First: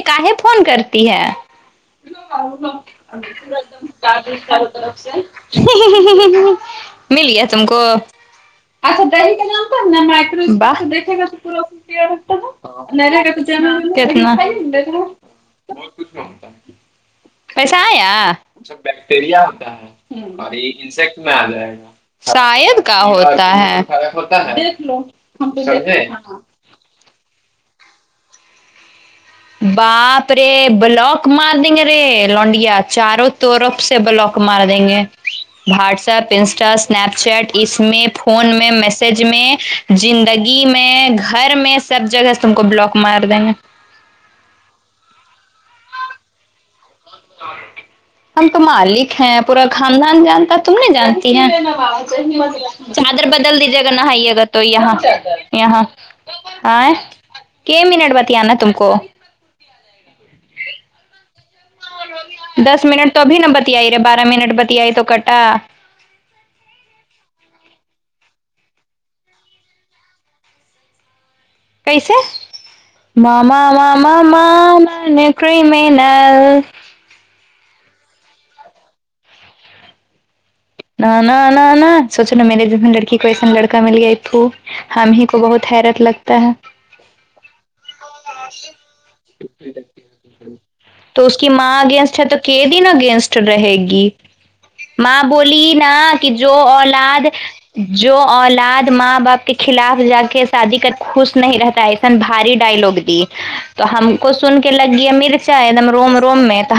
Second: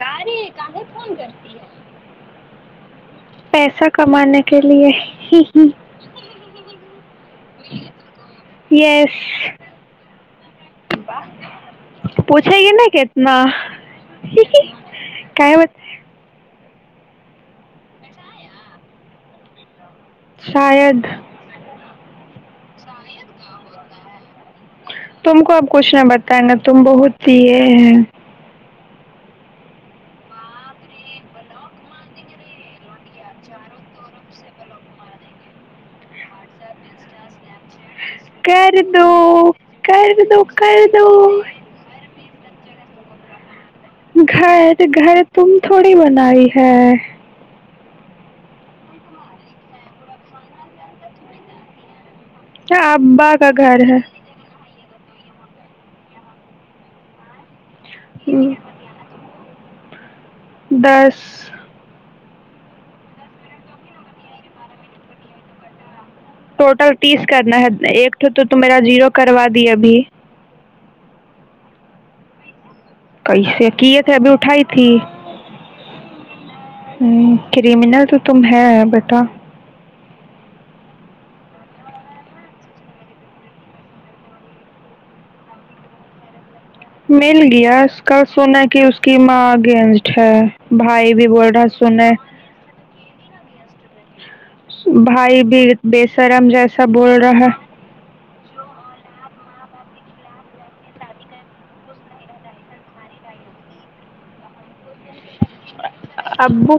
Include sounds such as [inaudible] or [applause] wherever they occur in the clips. کاری کاہے فون کرتی ہے کمانے کے لیے [unintelligible] مل گیا تم کو یس س دیکھے گا پوچھے گی نا کتنا تو [unintelligible] کیا بت بہت کچھ میں شاید [unintelligible] اشائد کا ہوتا ہے ہوتا ہے تم کو اب کچھ نہ بتائے نا تم بہت پیے ہیں باپ رے بلاک مار دیں گے رے لونڈیا چاروں طرف سے بلاک مار دیں گے WhatsApp Insta Snapchat snap phone میں کر میسج میں دو کر دو زندگی کر میں دو گھر میں سب جگہ سے تم کو بلاک مار دیں گے گھر گھر تم تھوڑی بنائی ہے ہم تو مالک ہیں پورا خاندان جانتا تم نہیں جانتی ہیں چادر ابا کا بدل گھر دیجے گا ہے نہا یہ گا تو یہاں یہاں کے مینٹ بتیائی نہ تم کو دس دس منٹ تو ابھی نہ بتیائی رہے بارہ منٹ بتیائی تو کٹا ٹوٹل تیس کرنا ہے ایک تھے تو میرا زیرو کروا دی ابھی کیسے ماما کیسے کیے تھے ماما ابھی اٹھائی تھی مانان کرمینل ہوں کریمینل تو تم ہے بیٹا نہ نہ نہ نہ سوچو نا میرے لڑکی کو ایسا لڑکا مل گیا ا توو ہم ہی کو بہت حیرت لگتا ہے مل گیا اس کال سنا کہ اس کی ماں اگینسٹ ہے بھائی تو بھی اس بول کی رہا ماں سنا اگینسٹ ہے تو کی دن اگینسٹ رہے گی ماں بھائی بھی بولی نا بے کہ شرم جو جیسا بول اولاد رہا ہے جو اولاد ماں باپ کے خلاف جا کے شادی کر خوش نہیں رہتا اس بھاری ڈائلگ دی تو ہم کو سن کے لگ گئی ا مر شا ادم رم روم میںت ابو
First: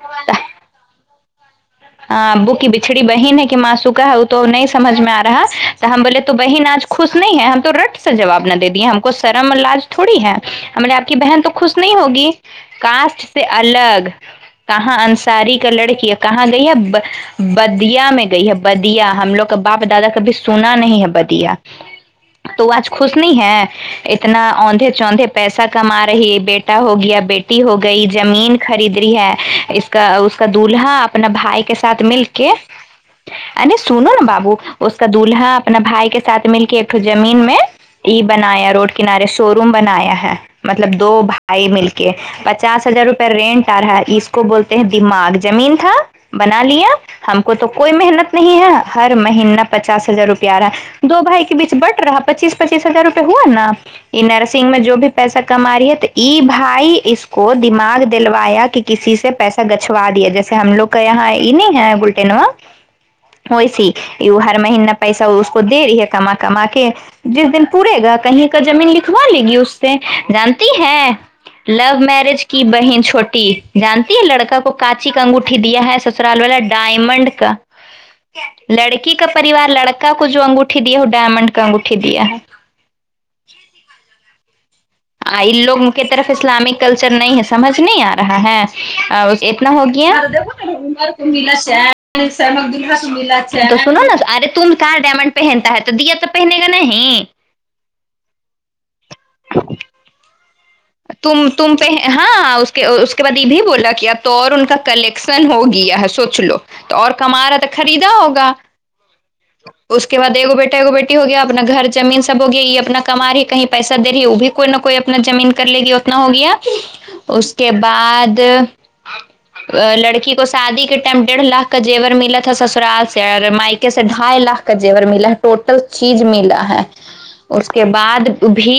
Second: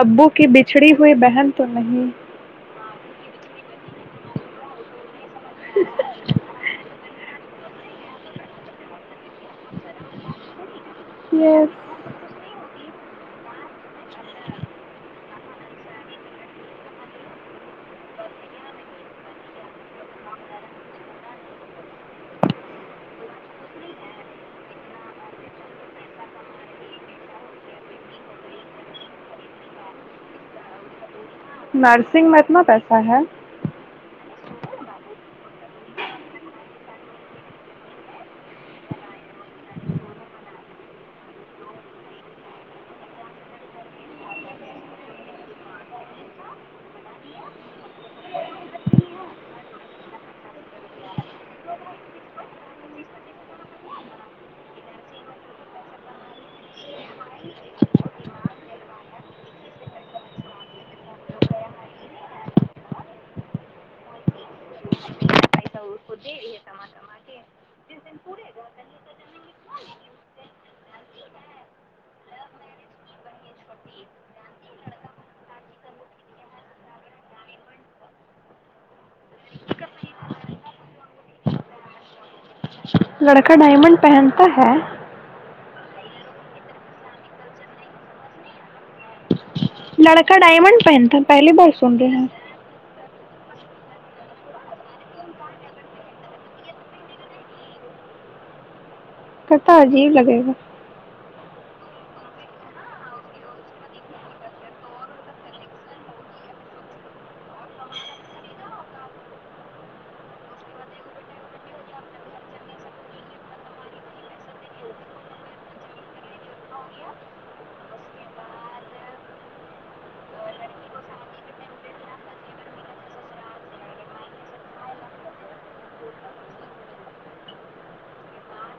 ابو کی بچھڑی ہوئی بہن تو نہیں ابو کی بھچڑی بہن ہے کہ ماں سوکا ہو نہیں سمجھ میں آ رہا تو ہم بولے تو بہن آج خوش نہیں ہے ہم تو رٹ سے جواب نہ دے دیے ہم کو سرم اور لج تھوڑی ہے ہم نے آپ کی بہن تو خوش یہ نہیں ہوگی کاسٹ سے الگ کہاں انصاری کا گئی ہے بدیا میں گئی ہے بدیا ہم لوگ کا باپ دادا کبھی سنا نہیں ہے بدیا تو آج خوش نہیں ہے اتنا اندھے چوندھے پیسہ کما رہی بیٹا ہو گیا بیٹ ہو گئی جمین خرید رہی ہے اس کا اس کا دولہا اپنا بھائی کے ساتھ مل نرسنگ میں کے اتنا پیسہ ہے نی سنو نا بابو اس کا دولہا اپنا بھائی کے ساتھ مل کے ایکٹ زمین میں ای بنایا روڈ کنارے شو روم بنایا ہے مطلب دو آائی مل کے پچاس ہزار روپئے رینٹ آ رہا ہے اس کو بولتے ہیں دماغ زمین تھا بنا لیا ہم کو تو کوئی محنت نہیں ہے ہر مہینہ پچاس ہزار روپیہ آ رہا ہے دو بھائی کے بیچ بٹ رہا پچیس پچیس ہزار روپئے ہوا نا یہ نرسنگ میں جو بھی پیسہ کما رہی ہے تو ای بھائی اس کو دماغ دلوایا کہ کسی سے پیسہ گچوا دیا جیسے ہم لوگ کا یہاں یہ نہیں ہے گلٹینوا ویسی ہر مہینہ پیسہ اس کو دے رہی ہے کما کما کے جس دن پورے گا کہیں کا زمین لکھوا لے گی اس سے جانتی ہے لاؤ میرج کی بہن چھوٹی جانتی ہے لڑکا کو کاچی کا انگوٹا دیا ہے سسرال والا ڈائمنڈ کا لڑکی کا پریوار لڑکا کو جو انگوٹھی دیا وہ ڈائمنڈ کا انگوٹھی دیا ہے لڑکا ڈائمنڈ پہنتا ہے ان لوگ کی طرف اسلامک کلچر نہیں ہے سمجھ نہیں آ رہا ہے اتنا ہوگیار لڑکا ڈائمنڈ پہنتا ہے پہلی بار م سن رہے تو ہیں سنو نا ارے تم کہاں ڈائمنڈ پہنتا ہے تو دیا تو پہنے گا نہیں کتا عجیب لگے گا تم پہ ہاں اس کے بعد یہ بھی بولا کیا تو اور ان کا کر سن ہوگی سوچ لو تو اور کم رہا تو خریدا ہوگا اس کے بعد ایکگو بیٹا ایکو بیٹی ہو گیا اپنا گھر زمین سب ہو گیا یہ اپنا کما رہی کہیں پیسہ رہی وہ بھی کوئی نہ کوئی اپنا زمین کر لے گی اتنا ہو گیا اس کے بعد ہ لڑکی کو شادی کے ٹائم ڈیڑھ لاکھ کا جیور ملا تھا سسرال سے اور مائکے سے ڈھائی لاکھ کا جیور ملا ہے ٹوٹل چیز ملا ہے اس کے بعد بھی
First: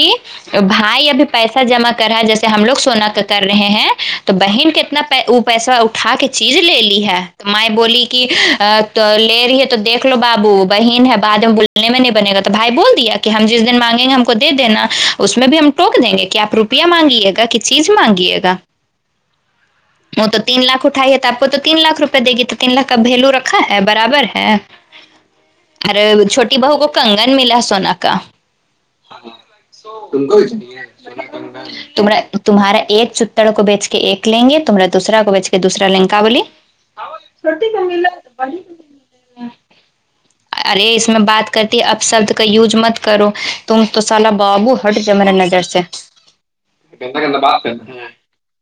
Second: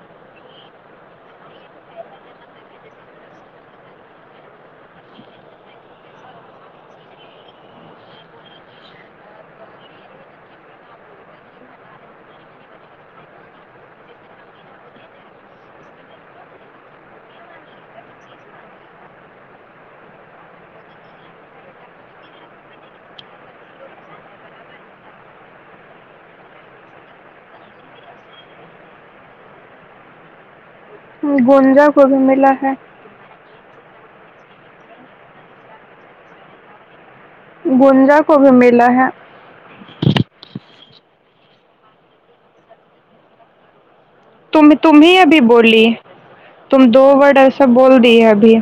بھائی ابھی پیسہ جمع کر رہا ہے جیسے ہم لوگ سونا کا کر رہے ہیں تو بہن کتنا پ اوپر پیسہ اٹھا کے چیز لے لی ہے تو م بولی کہ لے رہی تو دیکھ لو بابو بہن ہے بع میں بولنے میں نہیں بنے گا تو بھائی بول دیا کہ ہم جس دن مانگیں گے ہم کو دے دینا اس میں بھی ہم ٹوک دیں گے کہ آپ روپیہ مانگیے گا کہ چیز مانگیے گا [unintelligible] وہ تو تین لاکھ اٹھائی ہےے تو آپ کو تو تین لاکھ روپئے دے گی تو تین لاکھ کا ولو رکھا ہے برابر ہے ہی اور چھوٹی بہو کو کنگن ملا سونا کا گونجا کو بھی ملا ہے تمہارا ایک تڑ کو بیچ کے ایک لیں گے تما دوسرا کو بیچ کے دوسرا لینک بول لی چھوٹی کو مل ہے گونجا تو کو بھی بڑی ملا ہے ارے اس میں بات کرتی اب شبد کا یوز مت کرو تم تو سال تو تمیں ابھی بولی تم دو ورڈ ایسا بول دی ابھی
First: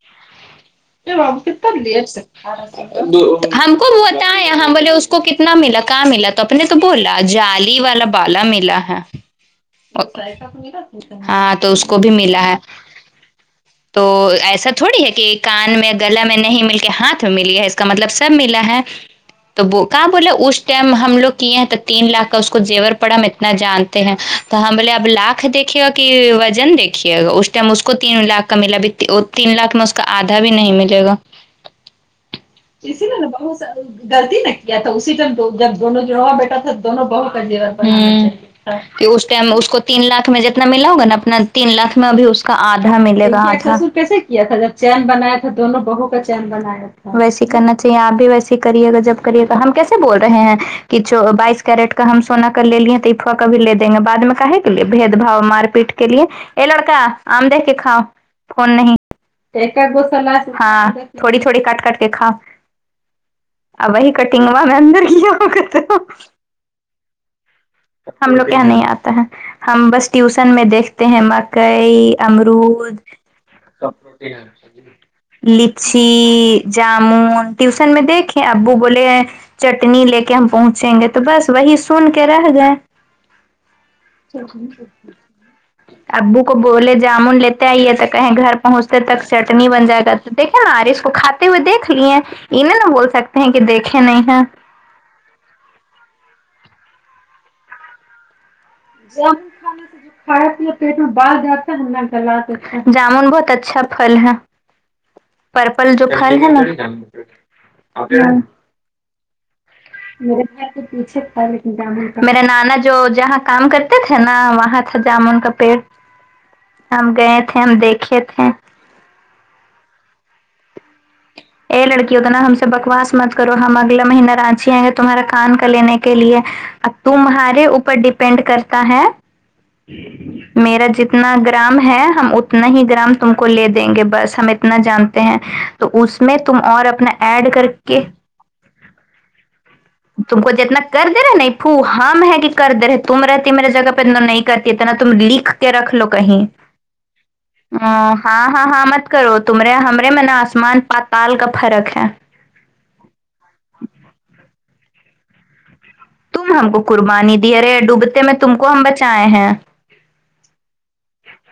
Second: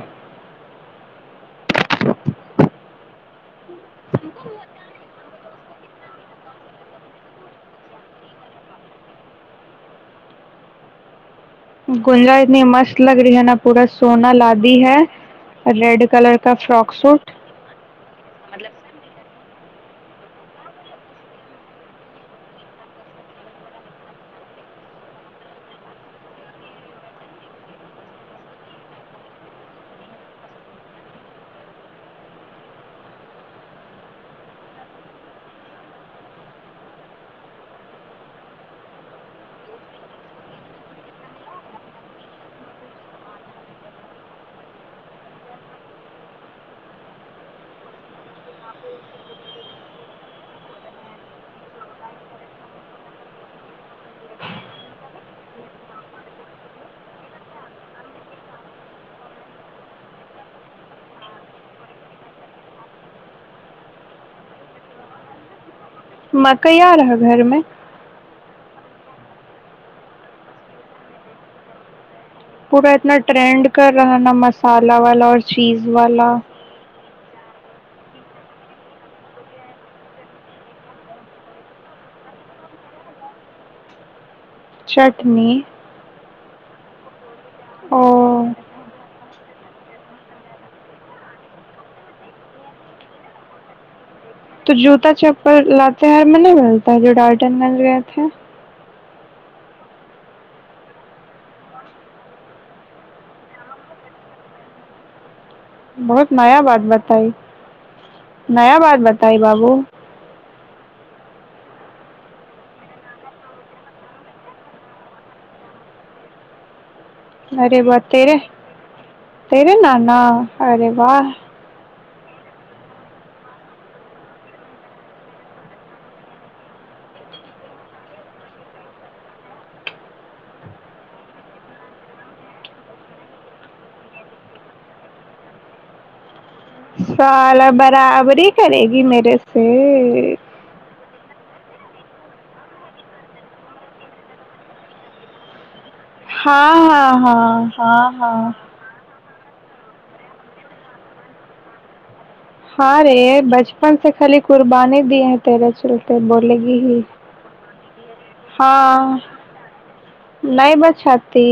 تب لی سکتے [inaudible] ہم کو بتا ہے بولے اس کو کتنا ملا کہاں ملا تو اپ نے تو بولا جالی والا بالا ملا ہے ہاں تو اس کو بھی گونجا ملا ہے اتنی مست لگ رہی ہے نا پورا تو سونا ایسا لادی تھوڑی ہے کہ کان میں ریڈ گلا کلر میں کا نہیں مل کے فراک ہاتھ سوٹ میں ملی ہے اس کا مطلب سب ملا ہے تو کہاں بولے اس ٹائم ہم لوگ کیے ہیں تو تین لاکھ کا اس کو زیور پڑا ہم اتنا جانتے ہیں تو ہاں بولے اب لاکھ دیکھیے گا کہ وزن دیکھیے گا اس ٹائم اس کو تین لاکھ کا ملا اب تین لاکھ میں اس کا آدھا بھی نہیں ملے گا اسسی نا بہت غلطی نہ کیا تھا اسی ٹائم پے جب دونوں جڑواں بیٹا تھا دونوں بہ کا جیور ہاں اس کو تین لاکھ میں جتنا ملا ہوگا نا اپنا تین لاکھ میں ا بھی اس کا آدھا ملے گاھا تھا جب چین بنایا تھا دونوں بہوں کا چین بنایا تھا ویسیے کرنا چاہیے آپ بھی ویسیے کریے گا جب کرے گا ہم کیسے بول رہے ہیں کہچ بائیس کیرٹ کا ہم سونا کا ل لیے تو افوا کا بھی لے دیں گے بد میں کا کے لیے بھید بھاؤ مار پیٹ کے لیے ا لڑکا آم دہ کے کاؤ فون نہیں ہاں تھوڑی تھوڑی کٹ کر کے کھا [unintelligible] مکیا رہا گھر میں ہم لوگ یہاں نہیں آتا ہے ہم بس ٹیوشن میں دیکھتے ہیں مکئی پورا امرد اتنا ٹرینڈ کر رہا نا مسالہ والا اور چیز والا لچی جامن ٹیوشن میں دیک ابو بول چٹنی لے کے ہم پہنچیں گے تو بس وہی سن کے رہ گیں ا [inaudible] چٹنی ابو کو بولے جامن لیتے آئیے تو کہیں اور گھر پہنچتے تک چٹنی بن جائے گا دیکھے نا آر اس کو کھاتے ہوئے دیکھ لیے انہیں نا بول سکتے ہیں کہ دیکھے نہیں ہے تو جوتا چپل لاتے ہر میں نہیں ملتا ہے جو ڈالٹن مل گئے تھے جن کھانا پیٹ میں بھ جاتا جامن بہت اچھا پھل ہے پرپل جو بہت پھل ہے نا نیا بات بتائی [unintelligible] نیا بات بتائی بابو میرے کے پیچھے تھا لیک میرا نانا جو جہاں کام کرتے تھے نا وہاں تھا جامن کا پیڑ ہم گئے تھے ہم دیکھے تھے تریےنا نا ارے واہ ا لڑکی ہو تو نا ہم سے بکواس مت کرو ہم اگلاے مہینہ رانچی آئیں گے تمہارا کان کا لینے کے لیے اب تمہارے اوپر ڈیپینڈ کرتا ہے میرا جتنا گرام ہے ہم اتنا ہی گرام تم کو لے دیں گے بس ہم نا جانتے ہیں تو اس میں تم اور اپنا ایڈ کر سالہ کے برابری کرے گی میرے سے تم کو جتنا کر د رہے نہیں پھو ہم ہے کہ کر دے رہے تم رہتی میرے جگہ پ نہیں کرتیتنا تم لکھ کے رکھ لو کہیں ہاں ہاں ہاں ہ ہاں ہاں ہاں مت کرو تمرے ہمارے من آسمان پاتال کا فرق ہے ہاں رے بچپن سے خالی قربانی دیے ہیں تیرے سلو تم ہم کو قربانی دی ارے ڈوبتے میں تم کو ہم ہاں بچائے ہیں نہیں بچاتی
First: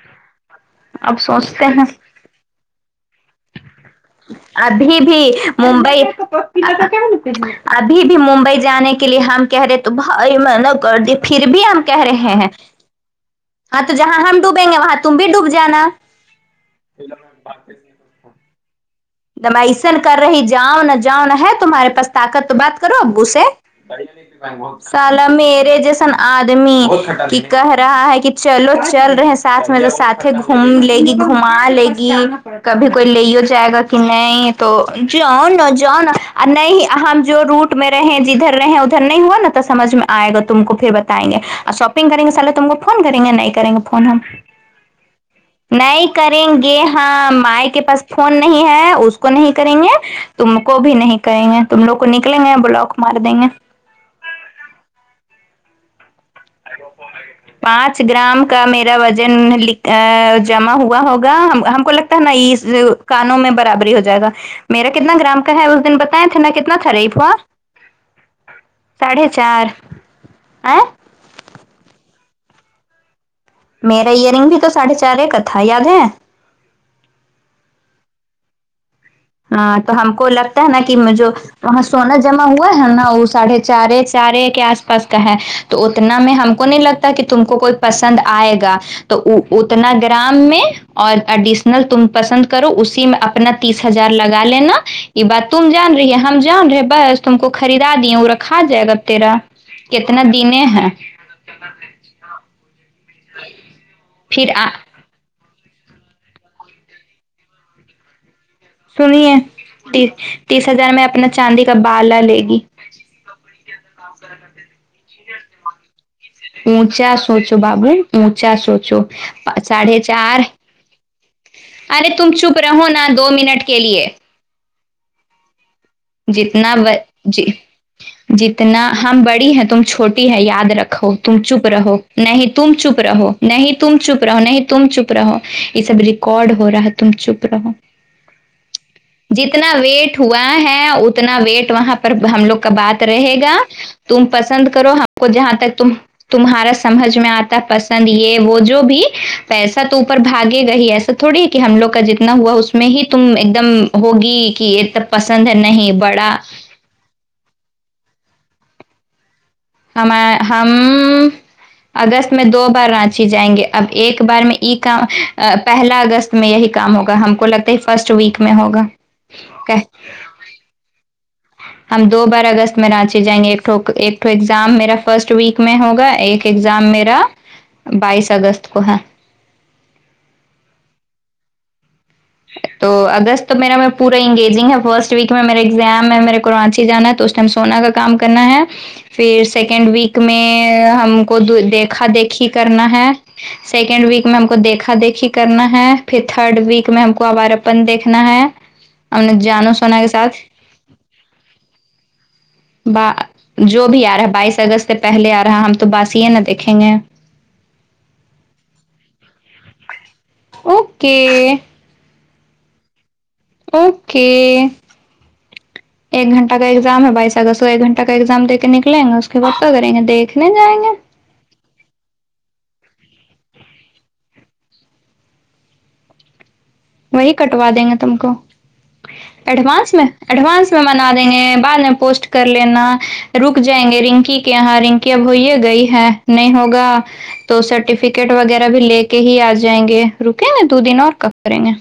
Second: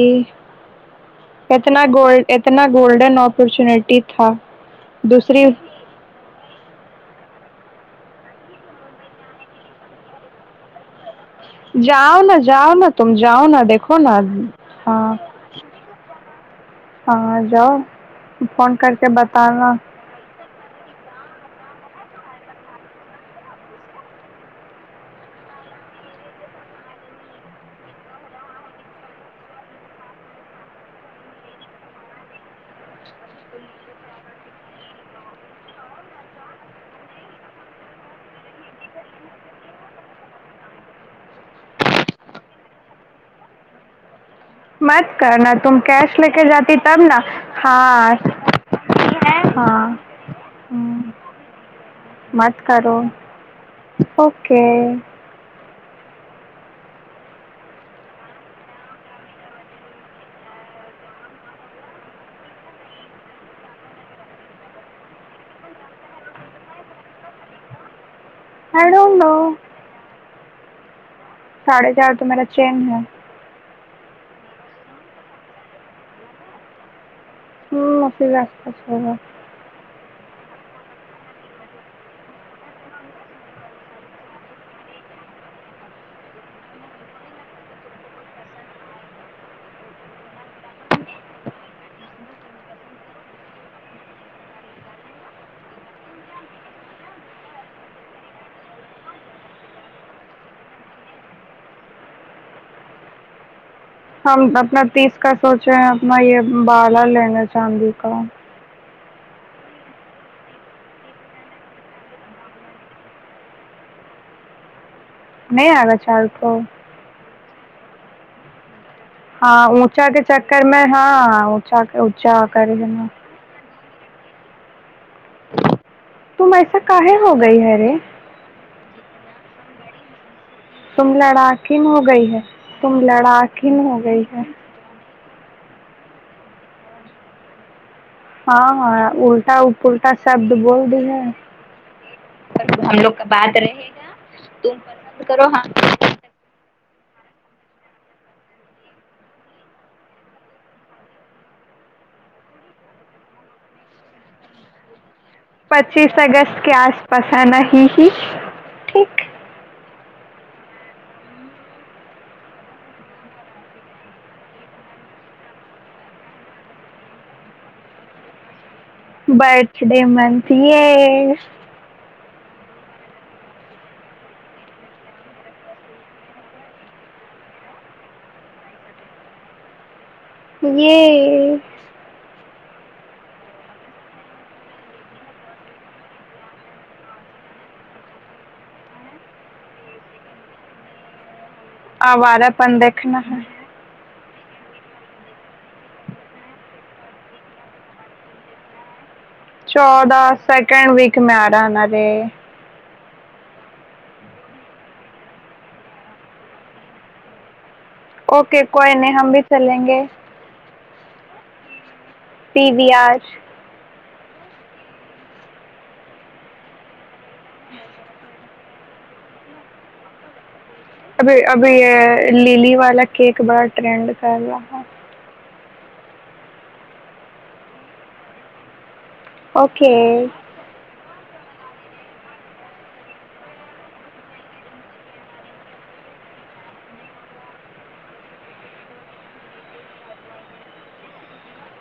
اب سوچتے اتنا ہیں گول اتنا گولڈن اپرچونیٹی تھا ابھی بھی دوسری ممبئی ابھی بھی ممبئی جانے کے لیے ہم کہہ رہے تو [unintelligible] پھر بھی ہم کہہ رہے جاؤ نا ہیں جاؤ نا تم جاؤ نا ہاں تو دیکھو نا جہاں ہم ڈوبیں گے وہاں ہاں تم بھی ڈوب جانا ہاں جاؤ [unintelligible] فون کر کے بتانا دمائسن کر رہی جاؤ نہ جاؤ نہ ہے تمہارے پاس طاقت تو بات کرو ابو سے سال میرے جیسن آدمی کہ کہہ رہا ہے کہ چلو چل رہے ساتھ میں لو ساتھ گھوم لے گی گھما لے گی کبھی کوئی لے ہو جائے گا تو کہ نہیں تو جان جان نہیں ہم جو روٹ میں رہ جدھر رہے نہیں ہوا نا تو سمج میں آئے گا تم کو پھر بتائیں گے اور شاپنگ کریں گے سلے تم کو فون کریں گے نہیں کریں گے فون ہم مت کرنا تم نہیں کیش لے کے کریں جاتی گے تب نا ہاں مائ کے پاس ہاں فون نہیں اس کو نہیں کریں ہاں گے تم کو بھی ہم، نہیں کریں گے تم لوگ کو نکلیں گے مت بلاک کرو مار دیں گے اوکے پانچ گرام کا میرا وزن جمع ہوا ہوگا ہم کو لگ ن اس کانوں میں برابری ہو جائے گا میرا کتنا گرام کا ہے اس دن بتاے تھا کتنا تھا ریپ ہوا آئی ڈونٹ ساڑھے نو چار ائ ساڑھے چار تو میرا چین ہے میرا ایئر رنگ بھی تو ساڑھے چار ہے کا تھا یاد ہے [unintelligible] ہاں تو ہم کو لگتا ہے نا کہ جو وہاں سونا جمع ہوا ہے نا وہ ساڑھے چار چار کے آس پاس کا ہے تو اتنا میں ہم کو نہیں لگتا کہ تم کو کوئی پسند آئے گا تو اتنا گرام میں اور اڈیشنل تم پسند کرو اسی میں اپنا تیس ہزار لگا لینا یہ بات تم جان رہی ہے ہم جان رہے بس تم کو خریدا دیے وہ رکھا جائے گا تیرا کتنا دن ہے ہم پھر آ... اپنا تیس کا سوچے ہیں اپنا یہ بالا لینا چاندی کا سنیے تیس تیس ہزار میں اپنا چاندی کا بالا لے گی [unintelligible] نہیں آگا چار تو اونچا سوچو بابو اونچا سوچو ہاں ساڑھے اونچا کے چار۔ چکر میں ہاں اونچا کے ارے تم اونچا چپ کر دا رہو نا دو منٹ کے لیے تم جتنا ایسا کاہے ہو جی گئی ہے رے جتنا ہم بڑی ہے تم چھوٹی ہے یاد رکھ تم چپ لڑاکن رہو ہو گئی ہے نہیں تم چپ رہو نہیں لڑاکن تم ہو چپ گئی رہو ہے نہیں تم تم چپ رہو یہ سب ریکارڈ ہو رہا ہے تم چپ رہو ہاں ہاں جتنا الٹا ویٹ سب ہوا ڈب ہے اتنا ویٹ وہاں پر ہم لوگ کا بات رہے گا تم پسند کرو ہم کو جہاں تک تم تمہارا سمجھ میں آتا پسند یہ وہ جو بھی پیسہ تو اوپر بھاگے گا ہی ایسا تو تھوڑی کہ ہم لوگ کا جتنا ہوا اس میں ہی تم ایک دم ہوگی کہ یہ تب پسند ہے نہیں پچیس بڑا اگست کے آس پاس آنا ہی ہی ٹھیک ہمے ہم اگست میں دو بار رانچی جائیں گے اب ایک بار میں ای کا پہلا اگست میں یہی کام ہوگا ہم کو لگتا ہے ہی فرسٹ ویک میں ہوگا کہ برتھ ڈے منتھ یے ہم دو بار اگست میں رانچی جائیں گے ایک توہ ایک توہ ایگزام میرا فرسٹ ویک میں ہوگا ایک ایگزام میرا بائیس اگست کو ہے یئے تو اگست تو میرا میں پورا انگیجنگ ہے فرسٹ ویک میں میرے ایگزام ہے میرے کو رانچی جانا ہے تو سونا کا کام کرنا ہے پھر سیکنڈ ویک میں ہم کو دو دیکھ دیکھا دیکھی آوارہ پن کرنا ہے دیکھنا سیکنڈ ویک میں ہم کو دیکھا دیکھی کرنا ہے پھر تھرڈ ویک میں ہم کو کو آوارا پن دیکھنا ہے نے جانو سونا کے چودہ ساتھ سیکنڈ ویک میں آ رہا ہے نا رے با جو بھی آ رہا ہے بائیس اگست سے پہلے آ رہا ہم تو باسی ہے نہ دیکھیں گے اوکے کوئی نہیں ہم بھی چلیں گے اوکے پی و آر اوکے ایک گھنٹہ کا ایگزام ہے بائیس اگست کو ایک گھنٹہ کا ایگزام دے کے نکلیں گے اس کے بعد کیا کریں گے دیکھنے جائیں گے ابھی ابھی یہ للی والا کیک بڑا ٹرینڈ کر رہا ہے وہی کٹوا دیں گے تم کو ایڈوانس اوکے میں ایڈوانس منا دیں گے بعد میں پوسٹ کر لینا رک جائیں گے رنکی کے یہاں رنکی اب ہوی ہے گئی ہے نہیں ہوگا تو سرٹیفکیٹ وغیرہ بھی لے کے ہی آ جائیں گے رکیں گے دو دن اور کا کریں گے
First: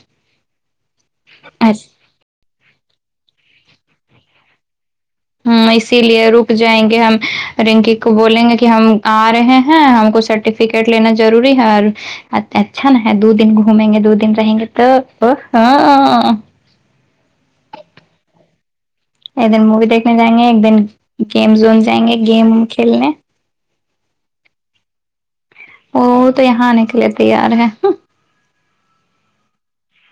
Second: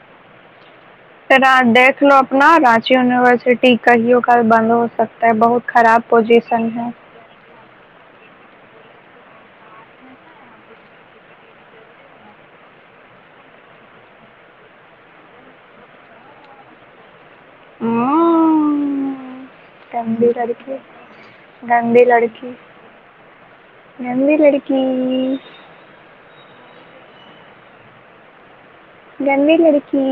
پھر آج ایسے دیکھ لو اپنا رانچی یونیورسٹی کہیں وہ کل بند ہو سکتا بہت ہاں خراب اسی لیے رک پوزیشن ہے جائیں گے ہم رنکی کو بولیں گے کہ ہم آ رہے ہیں ہم کو سرٹیفکیٹ لینا ضروری ہے اور اچ اچھا نا ہے دو دن گھومیں گے دو دن رہیں گے تو تو ہاں ہوں ایک دن مووی دیکھنے جائیں گے ایک لڑکی دن گیم زون گندی جائیں گے گیم لڑکی کھیلنے گندی لڑکی وہ تو یہاں آ نے کے لیے تیار ہے گندی لڑکی